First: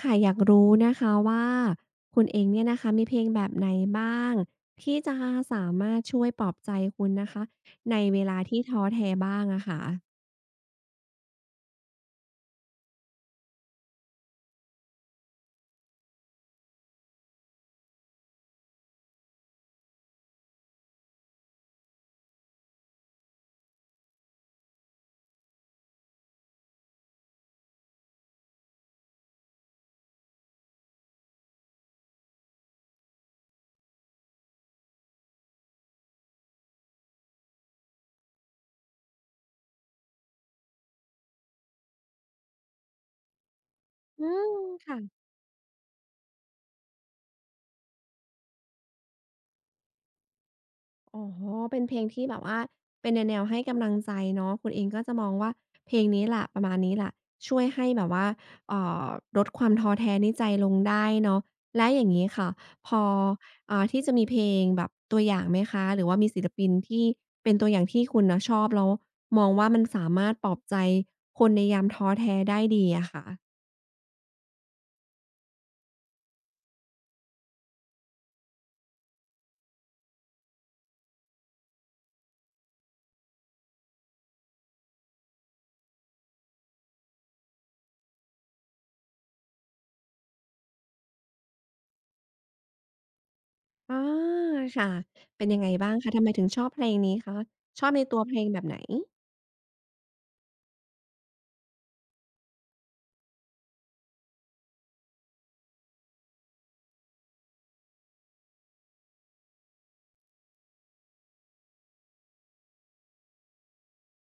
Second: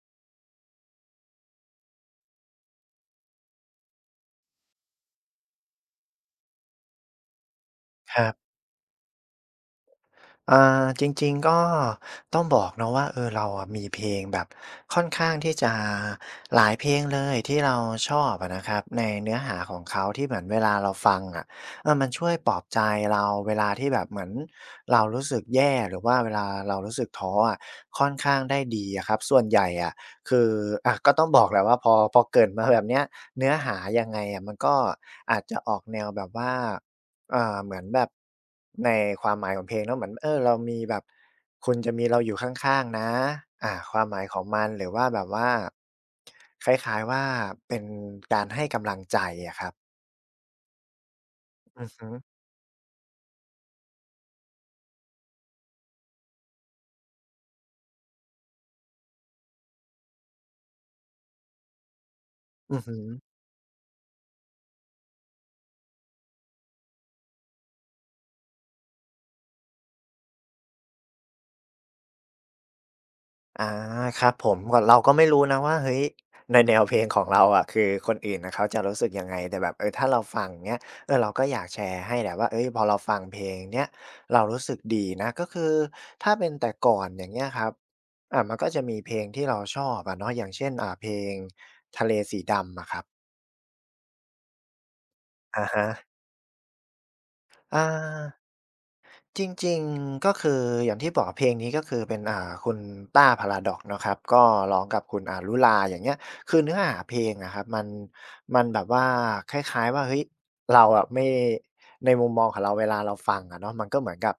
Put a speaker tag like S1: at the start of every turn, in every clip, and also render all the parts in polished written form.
S1: ค่ะอยากรู้นะคะว่าคุณเองเนี่ยนะคะมีเพลงแบบไหนบ้างที่จะสามารถช่วยปลอบใจคุณนะคะใน
S2: ค
S1: เว
S2: รั
S1: ลา
S2: บ
S1: ที่ท้อแท้บ้างอะค่ะ
S2: จริงๆก็ต้องบอกเนาะว่าเราอะมีเพลงแบบค่อนข้างที่จะหลายเพลงเลยที่เราชอบอะนะครับในเนื้อหาของเขาที่เหมือนเวลาเราฟังอะมันช่วยปลอบใจเราเวลาที่แบบเหมือนเรารู้สึกแย่หรือว่าเวลาเรารู้สึกท้ออะค่อนข้างได้ดีอะครับส่วนใหญ่อะคืออะก็ต้องบอกแหละว่าพอเกริ่นมาแบบเนี้ยเนื้อหายังไงอะมันก็อาจจะออกแนวแบบว่า เหมือนแบบในความหมายของเพลงเนาะเหมือนเรามีแบบคุณจะมีเราอยู่ข้างๆนะความหมา
S1: อื
S2: ยของ
S1: ม
S2: มันหรือ
S1: ค่ะ
S2: ว่าแบบว่าคล้ายๆว่าเป็นการให้กำลังใจอะครับ
S1: อ๋อ เป็น
S2: อือ
S1: เพลง
S2: ฮึ
S1: ที่แบบว่าเป็นในแนวให้กำลังใจเนาะคุณเองก็จะมองว่าเพลงนี้แหละประมาณนี้แหละช่วยให้แบบว่าเอ่อลดความท้อแท้ในใจลงได้เนาะและอย่างงี้ค่ะ
S2: อือ
S1: พ
S2: ฮึ
S1: อที่จะมีเพลงแบบตัวอย่างไหมคะหรือว่ามีศิลปินที่เป็นตัวอย่างที่คุณน่ะชอบแล้วมองว่ามันสามารถปลอบใจคนในยามท้อแท้ได้ดีอะค่ะ
S2: อาครับผมก็เราก็ไม่รู้นะว่าเฮ้ยในแนวเพลงของเราอะคือคนอื่นน่ะเขาจะรู้สึกยังไงแต่แบบถ้าเราฟังเงี้ยเราก็อยากแชร์ให้แหละว่าเฮ้ยพอเราฟังเพลงเนี้ยเรารู้สึกดีนะก็คือถ้าเป็นแต่ก่อนอย่างเงี้ยครับมันก็จะมีเพลงที่เราชอบอะเนาะอย่างเช่นเพลงทะเลสีดำอะครับ
S1: อาค่ะเป็นยัง
S2: อะ
S1: ไง
S2: ฮะ
S1: บ้างคะทำไมถึงชอบเพลงนี้คะ
S2: อา
S1: ชอบในตัวเพลงแบบไหน
S2: จริงๆก็คืออย่างที่บอกเพลงนี้ก็คือเป็นคุณต้า PARADOX เนาะครับก็ร้องกับคุณอารุลาอย่างเงี้ยคือเนื้อหาเพลงอะครับมันมันแบบว่าคล้ายๆว่าเฮ้ยเราอะไม่ในมุมมองของเราเวลาเราฟังอะเนาะมันก็เหมือนกับ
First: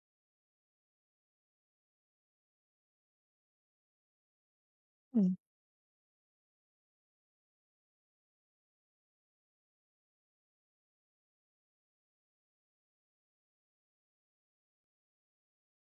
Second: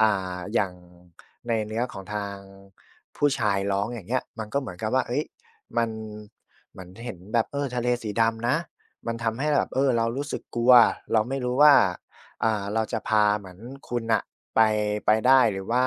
S2: อ่อย่างในเนื้อของทางผู้ชายร้องอย่างเงี้ยมันก็เหมือนกับว่าเฮ้
S1: อื
S2: ย
S1: ม
S2: มันเหมือนเห็นแบบทะเลสีดำนะมันทำให้แบบเรารู้สึกกลัวเราไม่รู้ว่าเราจะพาเหมือนคุณน่ะ ไปไปได้หรือว่า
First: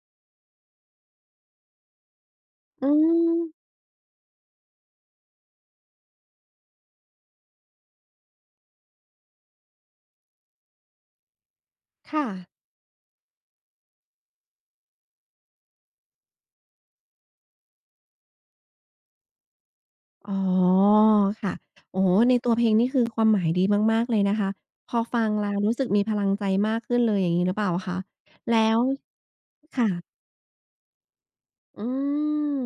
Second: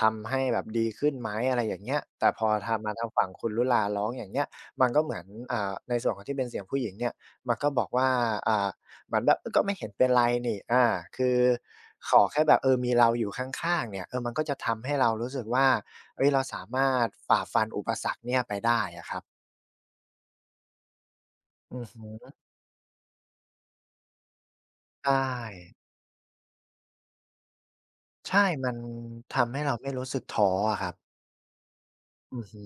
S2: ทำให้แบบดีขึ้นไหมอะไรอย่างเงี้ยแต่พอทำ
S1: อื
S2: มาทางฝั่ง
S1: ม
S2: คุณรุลาร้องอย่างเงี้ยมันก็เหมือนในส่วนของที่เป็นเสียงผู้หญิงเนี่ยมันก็บอกว่าอ่าเหมือนแบบก็ไม่เห็นเป็นไรนี่อาคือขอ
S1: ค่ะ
S2: แค่แบบมีเราอยู่ข้างๆเนี่ยมันก็จะทำให้เรารู้สึกว่าเฮ้ยเราสามารถฝ่าฟันอุปสรรคเนี่ยไปได้อะครับ
S1: อ๋อค่ะ
S2: อือ
S1: โอ้โฮ
S2: ฮึ
S1: ในตัวเพลงนี่คือความหมายดีมากๆเลยนะคะพอ
S2: ใช่
S1: ฟังแล้วรู้สึกมีพลังใจมากขึ้นเลยอย่างงี้หรือเปล่าคะ
S2: ใช่
S1: แล้
S2: มัน
S1: ว
S2: ทำให้เรา
S1: ค่ะ
S2: ไม่รู้สึกท้ออะครับ
S1: อื
S2: อือ
S1: ม
S2: ฮึ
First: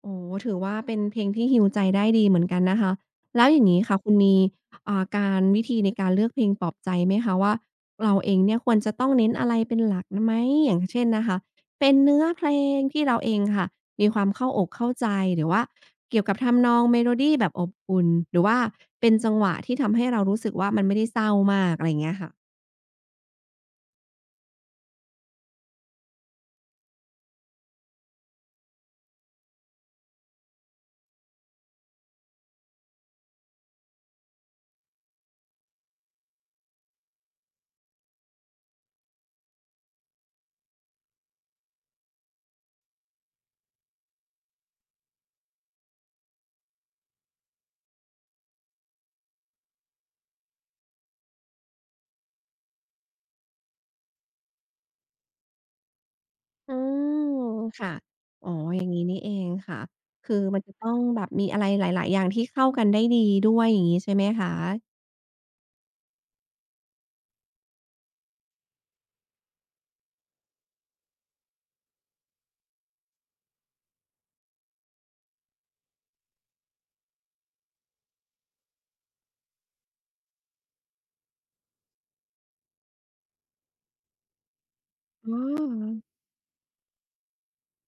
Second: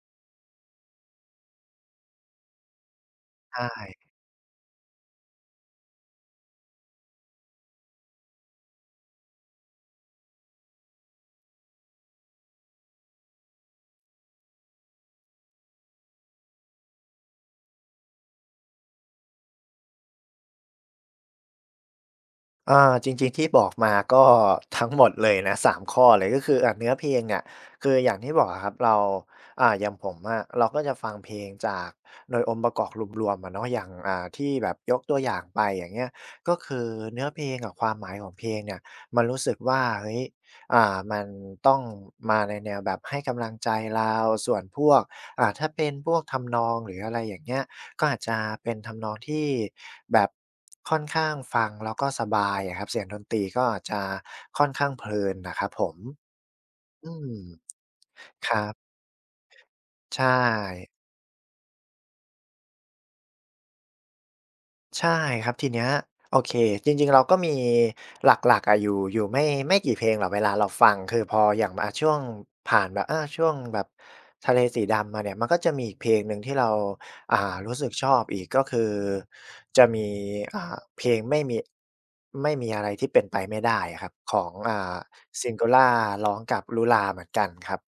S1: โอ้โถือว่าเป็นเพลงที่ heal ใจได้ดีเหมือนกันนะคะแล้ว
S2: ใช
S1: อย่างงี้ค่ะ
S2: ่
S1: คุณมีการวิธีในการเลือกเพลงปลอบใจไหมคะว่าเราเองเนี่ยควรจะต้องเน้นอะไรเป็นหลักไหมอย่างเช่นนะคะเป็นเนื้อเพลงที่เราเองค่ะมีความเข้าอกเข้าใจหรือว่าเกี่ยวกับทำนองเมโลดีแบบอบอุ่นหรือว่าเป็นจังหวะที่ทำให้เรารู้สึกว่ามันไม่ได้เศร้ามากอะไรอย่างเงี้ยค่ะ
S2: อาจริงๆที่บอกมาก็ ทั้งหมดเลยนะสามข้อเลยก็คือเนื้อเพลงเนี่ยคืออย่างที่บอกอะครับเราอย่างผมอะเราก็จะฟังเพลงจากโดยองค์ประกอบรวมๆอะเนาะอย่างที่แบบยกตัวอย่างไปอย่างเงี้ยก็คือเนื้อเพลงกับความหมายของเพลงเนี่ยมันรู้สึกว่าเฮ้ยมันต้องมาในแนวแบบให้กำลังใจเราส่วนพวกถ้าเป็นพวกทำนองหรืออะไรอย่างเงี้ย ก็อาจจะเป็นทำนองที่แบบค่อนข้างฟังแล้วก็สบายอะครับเสียงดนตรีก็อาจจะค่อนข้างเพลินนะครับผม
S1: อื
S2: อืม
S1: มค่ะ
S2: ค
S1: อ๋อ
S2: รับ
S1: อย่างงี้นี่เองค่ะ
S2: ใช่
S1: คือมันจะต้องแบบมีอะไรหลายๆอย่างที่เข้ากันได้ดีด้วยอย่างงี้ใช่ไหมคะ
S2: ใช่ครับทีเนี้ยโอเคจริงๆเราก็มีหลักๆอะอยู่ไม่กี่เพลงหรอกเวลาเราฟังคือพออย่างช่วงผ่านแบบอาช่วงแบบทะเลสีดำมาเนี่ยมันก็จะมีอีกเพลงหนึ่งที่เราอ่ารู้สึกชอบอีกก็คือจะมีเพลงไม่มีอะไรที่เป็นไปไม่ได้อะครับของ
S1: อ๋อ
S2: Singola ร้องกับ Lula เหมือนกันครับ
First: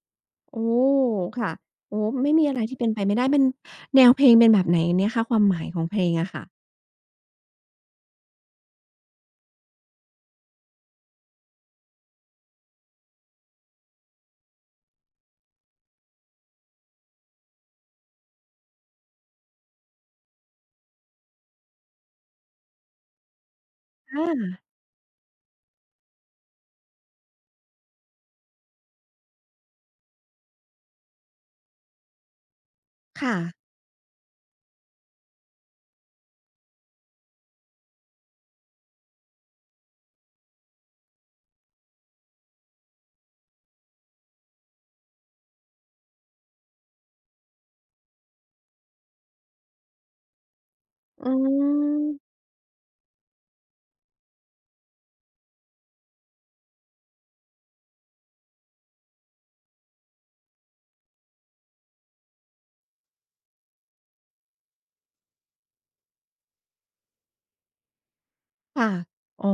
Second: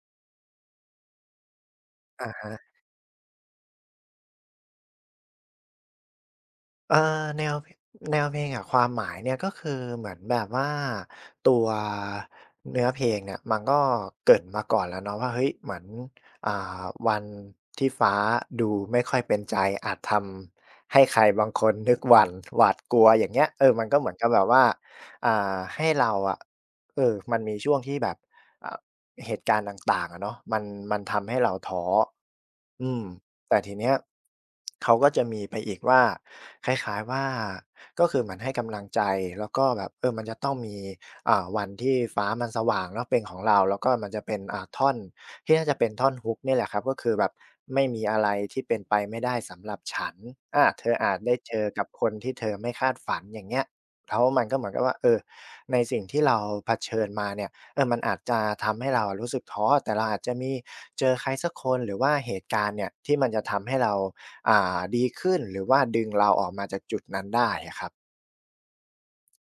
S1: โอ้ค่ะโอ้ไม่มี
S2: อา
S1: อะไรที่เป็นไปไม่ได้เป็นแนวเพลงเป็นแบบไหนเนี่ยคะความหมายของเพลงอะค่ะ
S2: เอ่อแนวเพแนวเพลงอะความหมายเนี่ยก็คือเหมือนแบบว่าตัวเนื้อเพลงเนี่ยมันก็เกริ่นมาก่อนแล้วเนาะว่าเฮ้ยเหมือนอ่าวันที่ฟ้าดูไม่ค่อยเป็นใจอาจทำให้ใครบางคนนึกหวั่นหวาดกลัวอย่างเงี้ยมันก็เหมือน
S1: อ
S2: กับแบบว่า
S1: า
S2: ให้เราอะมันมีช่วงที่แบบอ่าเหตุการณ์ต่างๆอะเนาะมันมันทำให้เราท้ออืม
S1: ค่ะ
S2: แต่ทีเนี้ยเขาก็จะมีไปอีกว่าคล้ายๆว่าก็คือเหมือนให้กำลังใจแล้วก็แบบมันจะต้องมีวันที่ฟ้ามันสว่างเนาะเป็นของเราแล้วก็มันจะเป็นท่อนที่น่าจะเป็นท่อน Hook เนี่ยแหละครับก็คือแบบไม่มีอะไรที่เป็นไปไม่ได้สำหรับฉันอาเธออาจ
S1: อื
S2: ได้เจอกับคนที่
S1: ม
S2: เธอไม่คาดฝันอย่างเงี้ยแล้วมันก็เหมือนกับว่าในสิ่งที่เราเผชิญมาเนี่ย มันอาจจะทำให้เราอะรู้สึกท้อแต่เราอาจจะมีเจอใครสักคนหรือว่าเหตุการณ์เนี่ยที่มันจะทำให้เรา ดีขึ้นหรือว่าดึงเราออกมาจากจุดนั้นได้อะครับ
S1: ค่ะอ๋อ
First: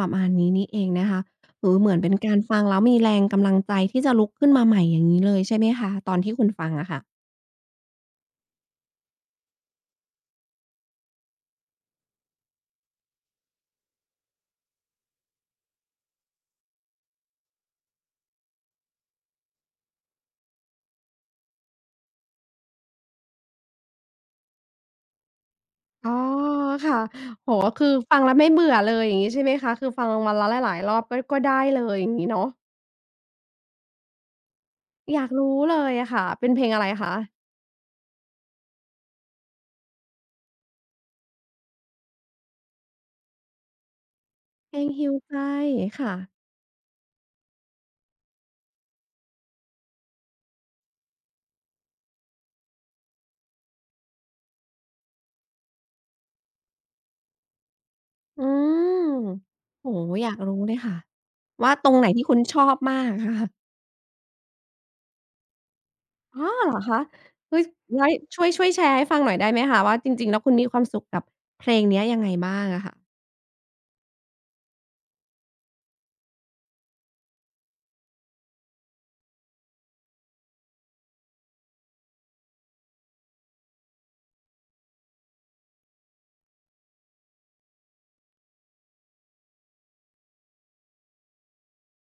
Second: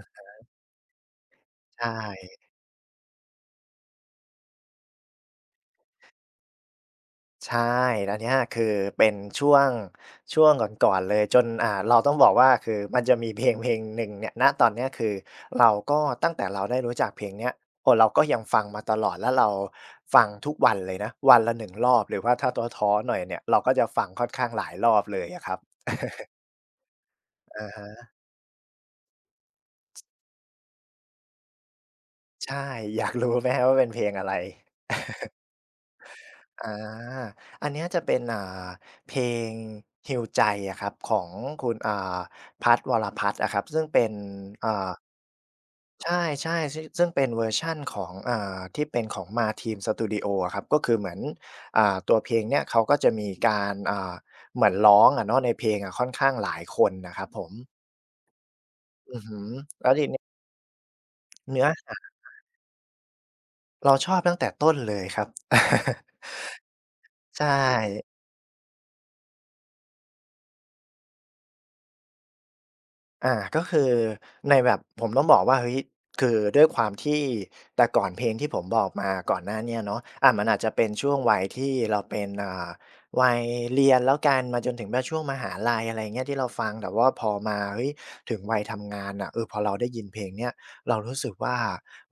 S1: ประมาณนี้นี่เองนะคะโอ้โฮ
S2: ใช่
S1: เหมือนเป็นการฟังแล้วมีแรงกำลังใจที่จะลุกขึ้นมาใหม่อย่างงี้เลยใช่ไหมคะตอนที่คุณฟังอะค่ะ
S2: ใช่แล้วเนี่ยคือเป็นช่วง ช่วงก่อนๆเลยจนเราต้องบอกว่าคือมันจะมีเพลงหนึ่งเนี่ยณตอนเนี้ยคือเราก็ตั้งแต่เราได้รู้จักเพลงเนี้ยโอ้เราก็ยังฟังมาตลอดแล้วเราฟังทุกวันเลยนะวันละ1รอบหรือว่าถ้าท้อๆหน่อยเนี่ยเราก็จะฟังค่อนข้างหลายรอบเลยอะครับ
S1: อ๋อค่ะโอ้โฮคือ
S2: อะ
S1: ฟังแล้วไม่เบื่อเลยอย่างงี้ใช่ไหมคะคือฟังวันละหลายๆรอบก็ได้เลยอย่างงี้เนาะ
S2: ใช่ อยากรู้ไหมครับว่าเป็นเพลงอะไร
S1: อยากรู้เลยอะค่ะเป็นเพ
S2: อ
S1: ลงอะไรคะ
S2: าอันเนี้ยจะเป็นเพลงฮีลใจอะครับของคุณพัชร์วรพัชร์อะครับซึ่งเป็น
S1: เพลง
S2: อ่า
S1: "Heal ใจ
S2: ใช
S1: ค่ะ
S2: ่ๆซึ่งเป็นเวอร์ชันของที่เป็นของ MATEAM Studio อะครับก็คือเหมือนอ่าตัวเพลงเนี้ยเขาก็จะมีการเหมือนร้องอะเนาะในเพลงอะค่อนข้างหลายคนนะครับผม
S1: อืม
S2: อือฮึแล้
S1: โอ้
S2: ว
S1: โฮ
S2: ทีเนี้ย
S1: อยากรู้เลยค่ะ
S2: เนื้อ
S1: ว่าตรงไหน
S2: หา
S1: ที่คุณชอบมากอะค่ะ
S2: เราชอบตั้งแต่ต้นเลยครับ
S1: อ๋อเหรอคะ
S2: ใช่
S1: เฮ้ยงั้นช่วยแชร์ให้ฟังหน่อยได้ไหมคะว่าจริงๆแล้วคุณมีความสุขกับเพลงเนี้ยยังไงบ้างอะค่ะ
S2: อาก็คือในแบบผมต้องบอกว่าเฮ้ยคือด้วยความที่แต่ก่อนเพลงที่ผมบอกมาก่อนหน้าเนี้ยเนาะอะมันอาจจะเป็นช่วงวัยที่เราเป็นวัยเรียนแล้วกันมาจนถึงแบบช่วงมหาลัยอะไรเงี้ยที่เราฟังแต่ว่าพอมาเฮ้ยถึงวัยทำงานอ่ะเออพอเราได้ยินเพลงเนี้ยเรารู้สึกว่า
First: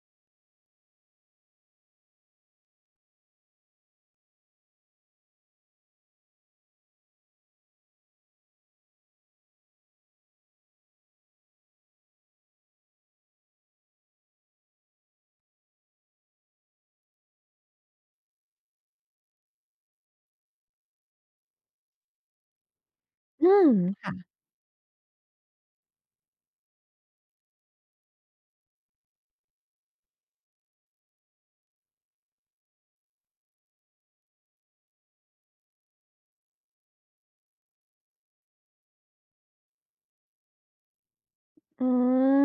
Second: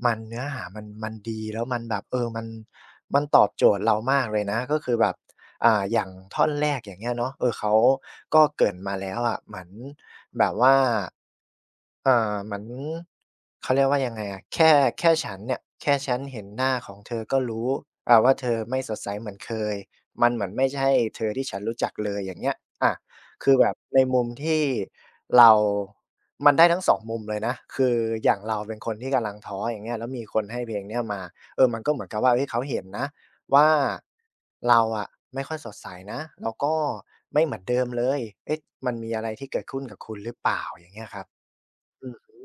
S2: มันเนื้อหามันดีแล้วมันแบบเออมันตอบโจทย์เรามากเลยนะก็คือแบบ อย่างท่อนแรกอย่างเงี้ยเนาะเออเขาก็เกริ่นมาแล้วอะเหมือนแบบว่า เหมือนเขาเรียกว่ายังไงอะแค่แค่ฉันเนี่ยแค่ฉันเห็นหน้าของเธอก็รู้ว่าเธอไม่สดใสเหมือนเคยมันเหมือนไม่ใช่เธอที่ฉันรู้จักเลยอย่างเงี้ยอา
S1: อื
S2: คือแบ
S1: ม
S2: บใน
S1: ค่ะ
S2: มุมที่เรามันได้ทั้งสองมุมเลยนะคืออย่างเราเป็นคนที่กำลังท้ออย่างเงี้ยแล้วมีคนให้เพลงเนี้ยมาเออมันก็เหมือนกับว่าเฮ้ยเขาเห็นนะว่าเราอะไม่ค่อยสดใสนะแล้วก็ไม่เหมือนเดิมเลยเอ๊ะมันมีอะไรที่เกิดขึ้นกับคุณหรือเปล่าอย่างเงี้ยครับ
S1: อื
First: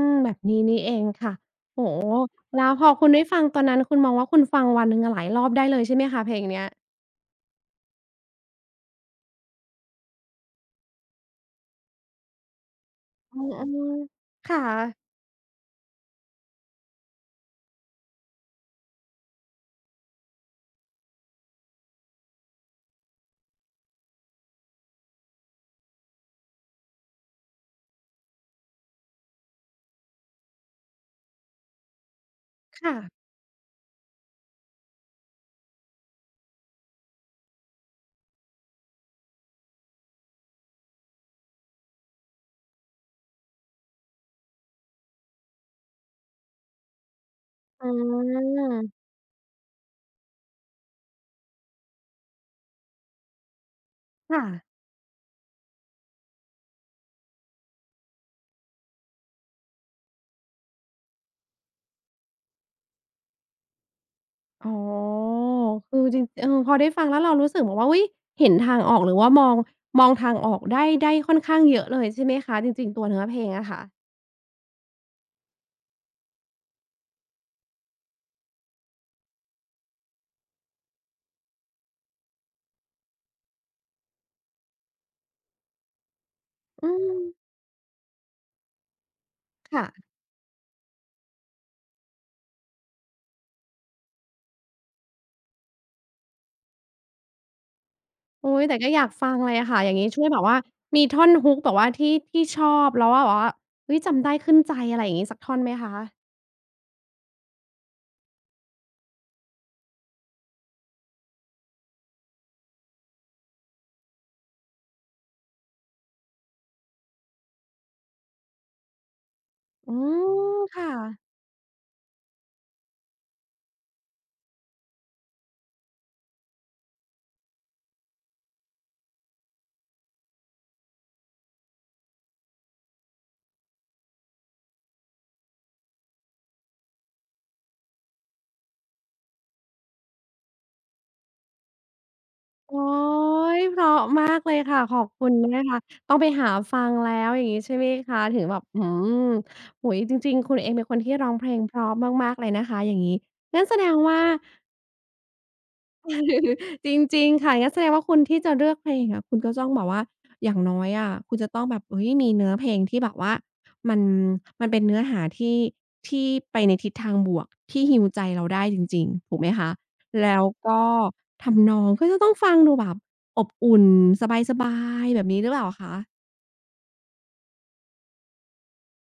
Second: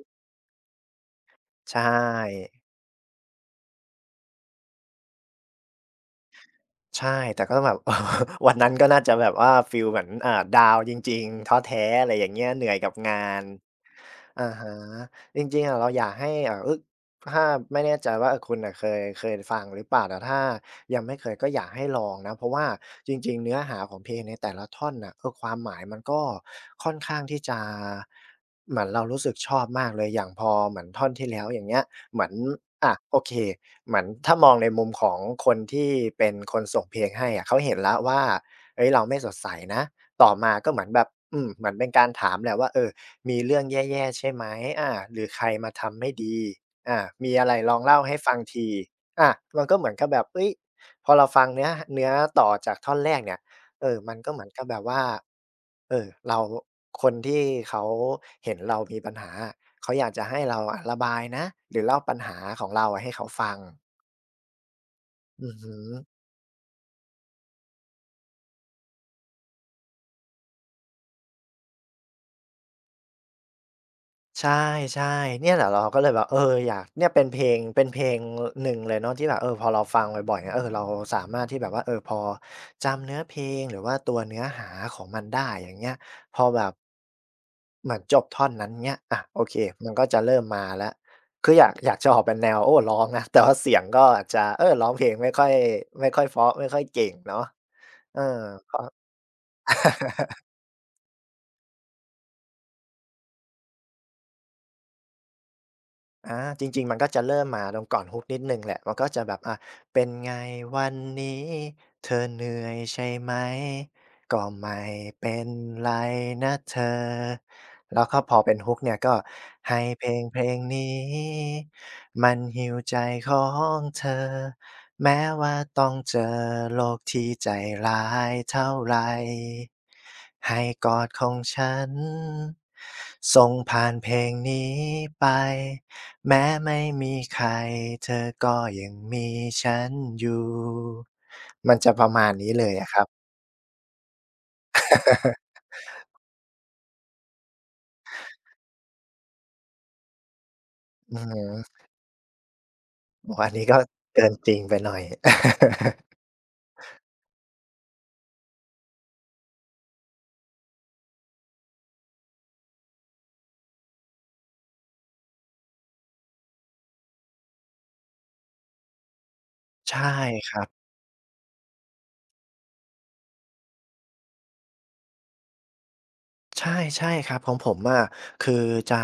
S1: มแบบนี้นี่เองค่ะ
S2: ใช
S1: โอ้โฮ
S2: ่
S1: แล้วพอคุณได้ฟังตอนนั้นคุณมองว่าคุณฟังวันหนึ่งอะหลายรอบได้เลยใช่ไหมคะเพลงเนี้ย
S2: ใช่ แต่ก็ต้องแบบ วันนั้นก็น่าจะแบบว่าฟีลเหมือนดาวน์จริงๆท้อแท้อะไรอย่างเงี้ยเหนื่อยกับงา
S1: อื
S2: น
S1: มๆ
S2: อา
S1: ค่ะ
S2: ฮะจริงๆอะเราอยากให้เออถ้าไม่แน่ใจว่าเออคุณอ่ะเคยฟังหรือเปล่าแต่ถ้ายังไม่เคยก็อยากให้ลองนะเพราะว่าจริงๆเนื้อหาของเพลงในแต่ละท่อนน่ะเออความหมายมันก็ค่อนข้างที่จะเหมือนเรารู้สึกชอบมากเลยอย่างพอเหมือนท่อนที่แล้วอย่างเงี้ย เหมือนอะโอ
S1: ค่ะ
S2: เคเหมือนถ้ามองในมุมของคนที่เป็นคนส่งเพลงให้อะเขาเห็นแล้วว่าเฮ้ยเราไม่สดใสนะต่อมาก็เหมือนแบบอืมเหมือนเป็นการถามแหละว่าเออมีเรื่องแย่ๆใช่ไหมอาหรือใครมาทำไม่ดีอามีอะไรลอง
S1: อื
S2: เล่าให้ฟังที
S1: ม
S2: อามันก็เหมือนกับแบบเฮ้ยพอเราฟังเนื้อต่อจากท่อนแรกเนี่ยเออมันก็เหมื
S1: ค่ะ
S2: อนกับแบบว่าเออเราคนที่เขาเห็นเรามีปัญหาอะ เขาอยากจะให้เราอะระบายนะหรือเล่าปัญหาของเราอะให้เขาฟัง
S1: อ๋อ
S2: อือฮึ
S1: คือจริงเออพอได้ฟังแล้วเรารู้สึกแบบว่าอุ๊ยเห็นทางออกหรือว่ามองทางออกได้ค่อนข้างเยอะเลยใช่ไหมคะจริงๆตัวเนื้อเพลงอะค่ะ
S2: ใช่ๆเนี่ยแหละเราก็เลยแบบเอออยากเนี่ยเป็นเพลงหนึ่งเลยเนาะที่แบบเออพอเราฟังบ่อยๆเนี่ยเออเราสามารถที่แบบว่าเออพอจำเนื้อเพลงหรือว่าตัวเนื้อหาของมันได้อย่างเงี้ยพอแบบ
S1: อืม
S2: เหมือนจบท่อนนั้นเงี้ยอะโอเค
S1: ค่ะ
S2: มันก็จะเริ่มมาแล้วคืออยากจะออกเป็นแนวโอ้ร้องนะ แต่ว่าเสียงก็อาจจะเออร้องเพลงไม่ค่อยเพราะไม่ค่อยเก่งเนาะเออ
S1: โอุ๊ยแต่ก็อยากฟังเลยอะค่ะอย่างงี้ช่วยแบบว่ามีท่อน Hook แบบว่าที่ชอบแล้วว่าแบบว่าเฮ้ยจำได้ขึ้นใจอะไรอย่างงี้สักท่อนไหมคะ
S2: อาจริงๆมันก็จะเริ่มมาตรงก่อน Hook นิดหนึ่งแหละมันก็จะแบบอาเป็นไงวันนี้เธอเหนื่อยใช่ไหมก็ไม่เป็นไรนะเธอแล้วก็พอเป็น Hook เนี่ยก็ให้
S1: อื
S2: เพลง
S1: ม
S2: นี
S1: ค่ะ
S2: ้มันฮีลใจของเธอแม้ว่าต้องเจอโลกที่ใจร้ายเท่าไรให้กอดของฉันส่งผ่านเพลงนี้ไป แม้ไม่มีใครเธอก็ยังมีฉันอยู่มันจะประมาณนี้เลย
S1: โอ๊
S2: อะครับ
S1: ยเพราะมากเลยค่ะขอบคุณนะคะต้องไปหาฟังแล้วอย่างงี้ใช่ไหมคะถึงแบบอื้อฮือโอ้โฮจริงๆคุณเองเป็นคนที่
S2: อือ
S1: ร้อ
S2: ฮึ
S1: งเพลงเพราะมากๆเลยนะคะอย่างงี้
S2: โอ้โฮอัน
S1: งั้
S2: นี้
S1: นแส
S2: ก็
S1: ดงว่า
S2: เกินจริงไปหน่อย
S1: จริงๆค่ะงั้นแสดงว่าคุณที่จะเลือกเพลงอะคุณก็ต้องแบบว่าอย่างน้อยอะคุณจะต้องแบบเฮ้ยมีเนื้อเพลงที่แบบว่ามันมันเป็นเนื้อหาที่ที่ไปในทิศทางบวกที่ heal ใจเราได้จริงๆถูกไหมคะ
S2: ใช่
S1: แล้ว
S2: ครับ
S1: ก็ทำนองก็จะต้องฟังดูแบบอบอุ่นสบายๆแบบนี้หรือเปล่าคะ
S2: ใช่ใช่ครับของผมอะคือจะ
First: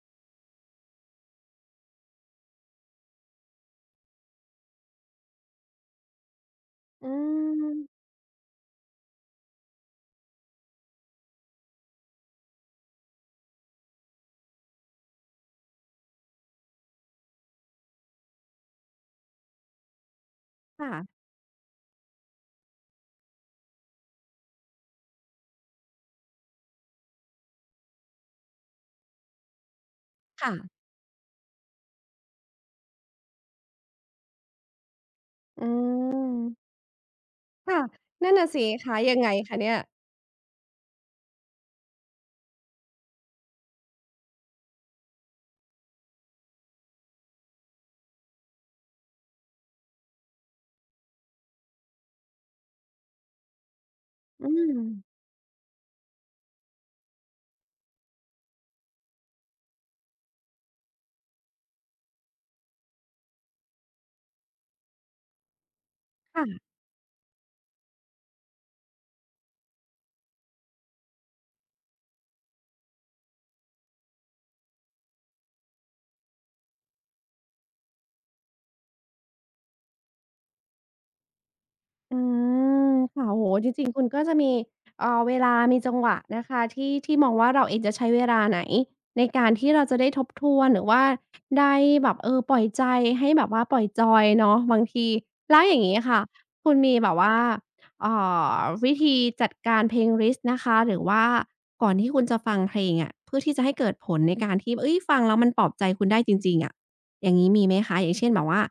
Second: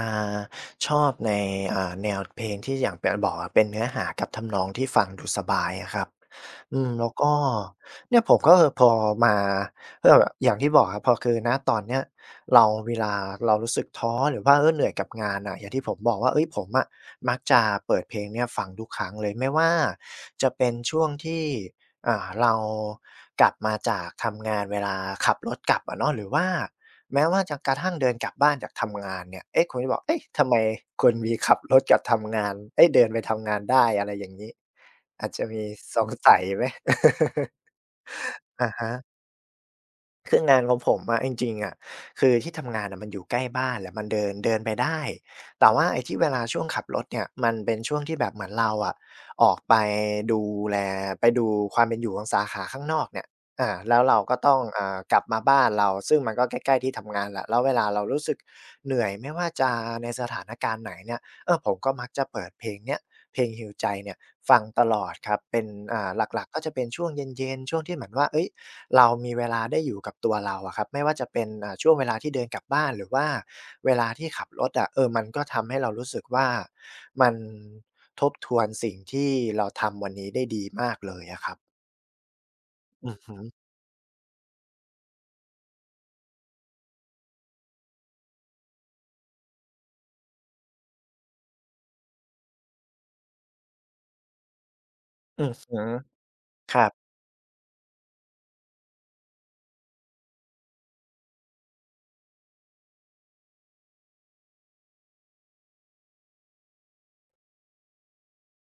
S2: ชอบในแนวเพลงที่อย่างอบอกอะเป็นเนื้อหากับทำนองที่ฟังดูสบายอะครับอืมแล้
S1: อื
S2: วก็
S1: ม
S2: เนี่ยผมก็พอมาก็แบบอย่างที่บอกครับพอคือณตอนเนี้ยเราเวลาเรารู้สึกท้อหรือว่าเหนื่อยกับงานน่ะอย่างที่ผมบอกว่าเฮ้ยผมอะมักจะเปิดเพลงเนี้ยฟังทุกครั้งเลยไม่ว่าจะเป็นช่วง
S1: ค่ะ
S2: ที่ เรากลับมาจากทำงานเวลาขับรถกลับอะเนาะหรือว่าแม้ว่าจะกระทั่งเดินกลับบ้านจากทำงานเนี่ยเอ๊ะคุณจะบอกเอ๊ะทำ
S1: ค่ะ
S2: ไมคุณมีขับรถกลับทำงานเอ๊ยเดินไปทำงานได้อะไรอย่างงี้อาจจะมี
S1: อื
S2: สงสั
S1: ม
S2: ยไหม
S1: ค่ะนั่นน่ะสิ
S2: อะฮะ
S1: คะยังไงคะเนี่ย
S2: คืองานของผมอะจริงๆอะคือที่ทำงานน่ะมันอยู่ใกล้บ้านแหละมันเดินเดินไปได้แต่ว่าไอ้ที่เวลาช่วงขับรถเนี่ยมันเป็นช่วงที่แบบเหมือนเราอะออกไปดูแลไปดูความเป็นอยู่ของสาขาข้างนอกเนี่ยอาแล้วเราก็
S1: อื
S2: ต้อง
S1: ม
S2: กลับมาบ้านเราซึ่งมันก็ใกล้ๆที่ทำงานแหละแล้วเวลาเรารู้สึกเหนื่อยไม่ว่าจะในสถานการณ์ไหนเนี่ยผมก็มักจะเปิดเพลงเนี้ยเพลง heal ใจเนี่ยฟังตลอดครับเป็นหลักๆก็
S1: ค่ะ
S2: จะเป็นช่วงเย็นๆช่วงที่เหมือนว่าเฮ้ย เรามีเวลาได้อยู่กับตัวเราอะครับไม่ว่าจะเป็นช่วงเวลาที่เดินกลับบ้านหรือว่าเวลาที่ขับรถอะมันก็ทำให้เรารู้สึกว่ามันทบทวนสิ่งที่เราทำวันนี้ได้ดีมากเลยอะครับ
S1: อืม
S2: อือ
S1: ค่ะ
S2: ฮึ
S1: โอ้โฮจริงๆคุณก็จะมีเวลามีจังหวะนะคะที่มองว่าเราเองจะใช้เวลาไหนในการที่เราจะได้ทบทวนหรือว่าได้แบบเออปล่อยใจให้แบบว่าปล่อยจอยเนาะบางที
S2: อือ
S1: แล้วอ
S2: ฮึ
S1: ย่างงี้ค่ะคุ
S2: ค
S1: ณ
S2: รั
S1: มี
S2: บ
S1: แบบว่าเอ่อวิธีจัดการเพลงลิสตนะคะหรือว่าก่อนที่คุณจะฟังเพลงอะเพื่อที่จะให้เกิดผลในการที่เฮ้ยฟังแล้วมันปลอบใจคุณได้จริงๆอะ อย่างงี้มีไหมคะอย่างเช่นแบบว่า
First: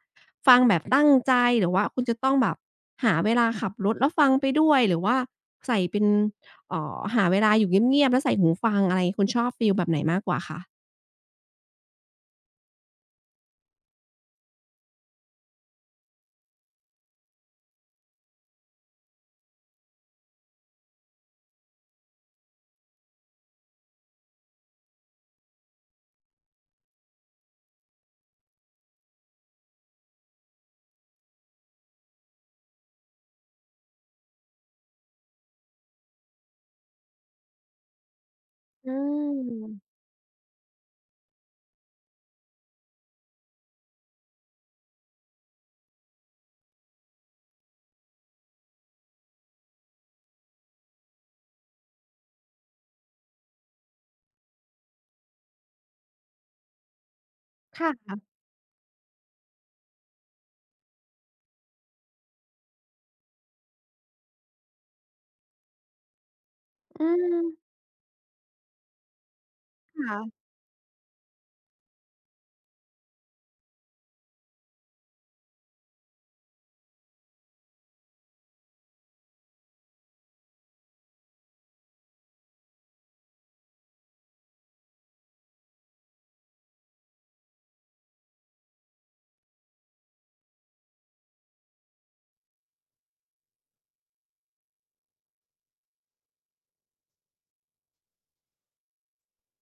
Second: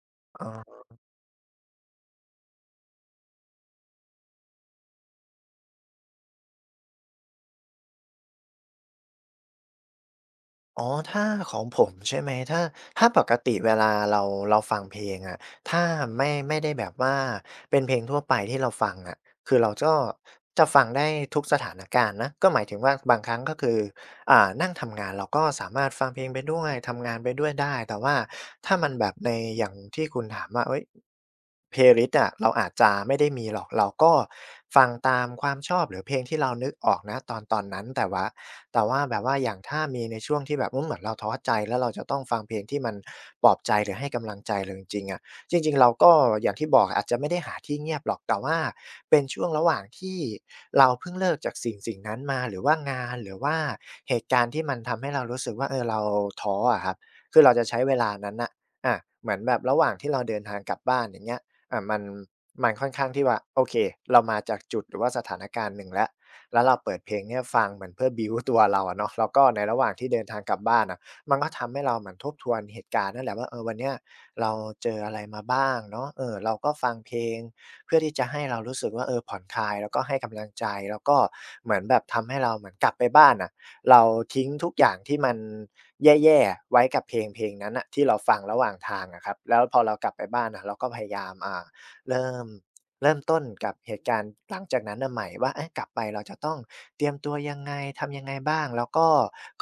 S2: อ๋
S1: ฟังแบ
S2: อ
S1: บตั้งใจหรือว่าคุณจะต้องแบบหาเวลาขับรถแล้วฟังไปด้วยหรือว่าใส่เป็นหาเวลาอยู่เงียบๆแล้วใส่หูฟังอะไรคุณชอบฟีลแบบไหนมากกว่าคะ
S2: อ๋อถ้าของผมใช่ไหมถ้าปกติเวลาเราฟังเพลงอะถ้าไม่ได้แบบว่าเป็นเพลงทั่วไปที่เราฟังอะคือเราก็จะฟังได้ทุกสถานการณ์นะก็หมายถึงว่าบางครั้งก็คือ นั่งทำงานเราก็สามารถฟังเพลงไปด้วยทำงานไปด้วยได้แต่ว่าถ้ามันแบบในอย่างที่คุณถามว่าเฮ้ย Playlist อะเราอาจจะไม่ได้มีหรอกเราก็ฟังตามความชอบหรือเพลงที่เรานึกออกณตอนตอนนั้นแต่ว่า
S1: อื
S2: แบบว่าอย่างถ้า
S1: ม
S2: มีในช่วงที่แบบอืมเหมือนเราท้อใจแล้วเราจะต้องฟังเพลงที่มันปลอบใจหรือให้กำลังใจเราจริงๆอะ จริงๆเราก็อย่างที่บอกอาจจะไม่ได้หาที่เงียบหรอกแต่ว่าเป็นช่วงระหว่างที่เราเพิ่งเลิกจากสิ่งสิ่งนั้นมาหรือว่างานหรือว่าเหตุการณ์ที่มันทำให้เรารู้สึกว่าเราท้ออะครับคือเราจะใช้
S1: ค่
S2: เวลา
S1: ะ
S2: นั้นน่ะอาเหมือนแบบระหว่างที่เราเดินทางกลับบ้านอย่างเงี้ยมันค่อนข้างที่ว่าโอเคเรามาจากจุดหรือว่าสถานการณ์หนึ่งแล้วเราเปิด
S1: อื
S2: เพลงเนี่ยฟัง
S1: ม
S2: เหมือนเพื่อบิลด์ตัวเราอะเนาะแล้วก็ในระหว่างที่เดินทาง
S1: ค่ะ
S2: กลับบ้านอะมันก็ทำให้เราเหมือนทบทวนเหตุการณ์นั่นแหละว่าวันเนี้ย เราเจออะไรมาบ้างเนาะเราก็ฟังเพลงเพื่อที่จะให้เรารู้สึกว่าผ่อนคลายแล้วก็ให้กำลังใจแล้วก็เหมือนแบบทำให้เราเหมือนกลับไปบ้านน่ะเราทิ้งทุกอย่างที่มันแย่ๆไว้กับเพลงเพลงนั้นน่ะที่เราฟังระหว่างทางอะครับแล้วพอเรากลับไปบ้านน่ะเราก็พยายามเริ่ม ต้นกับเหตุการณ์หลังจากนั้นน่ะใหม่ว่าเอ๊ะกลับไปเราจะต้องเตรียมตัวยังไงทำยังไงบ้างแล้วก็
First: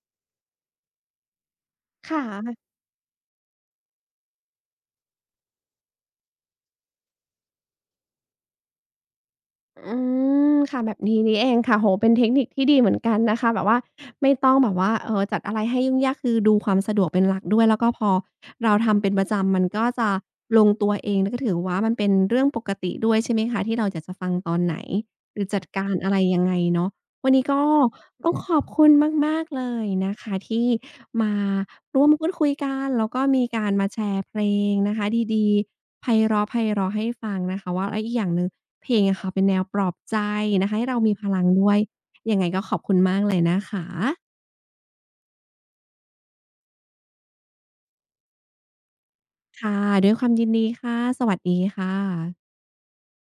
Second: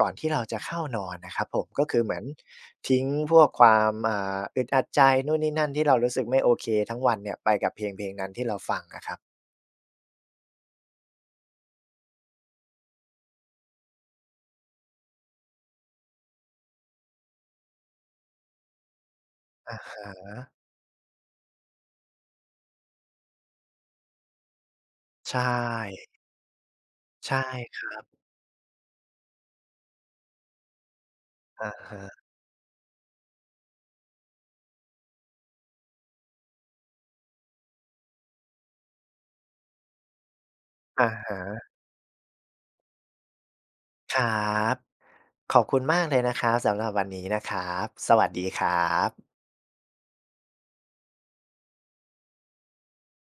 S2: ก่อนที่เราจะเข้านอนนะครับผมก็คือ
S1: ค
S2: เหมือน
S1: ่ะ
S2: ทิ้งพวกความอึดอัดใจนู่นนี่นั่นที่เรารู้สึกไม่โอเคทั้งวันเนี่ยไปกับเพลงๆนั้นที่เราฟังอะครับ
S1: อืมค่ะแบบนี้นี่เองค่ะโอ้โฮเป็นเทคนิคที่ดีเหมือนกันนะคะแบบว่าไม่ต้องแบบว่าจัดอะไรให้ยุ่งยากคือดูความสะดวกเป็นหลักด้วยแล้วก็พอเราทำเป็นประจำมัน
S2: อะ
S1: ก็จะ
S2: ฮะ
S1: ลงตัวเองแล้วก็ถือว่ามันเป็นเรื่องปกติด้วยใช่ไหมคะที่เราอยากจะฟังตอนไหน
S2: ใช
S1: หรือจัดการ
S2: ่
S1: อะไรยังไงเนาะวั
S2: ใช
S1: นนี้ก็
S2: ่
S1: ต้องขอบคุณมากๆเลยนะคะที่มา
S2: อะ
S1: ร่วมพู
S2: ฮะ
S1: ดคุยกันแล้วก็มีการมาแชร์เพลงนะคะดีๆไพเราะไพเราะให้ฟังนะคะว่าแล้วอีกอย่างหนึ่งเพลงอะค่ะเป็นแนวปลอบใจนะคะให้เรา
S2: อะ
S1: มีพลัง
S2: ฮะ
S1: ด้วยยังไงก็ขอบคุณมากเลยนะคะ
S2: ครับขอบคุณมากเลยนะครับสำหรับวันนี้นะครับสวัสดีครับ
S1: ค่ะด้วยความยินดีค่ะสวัสดีค่ะ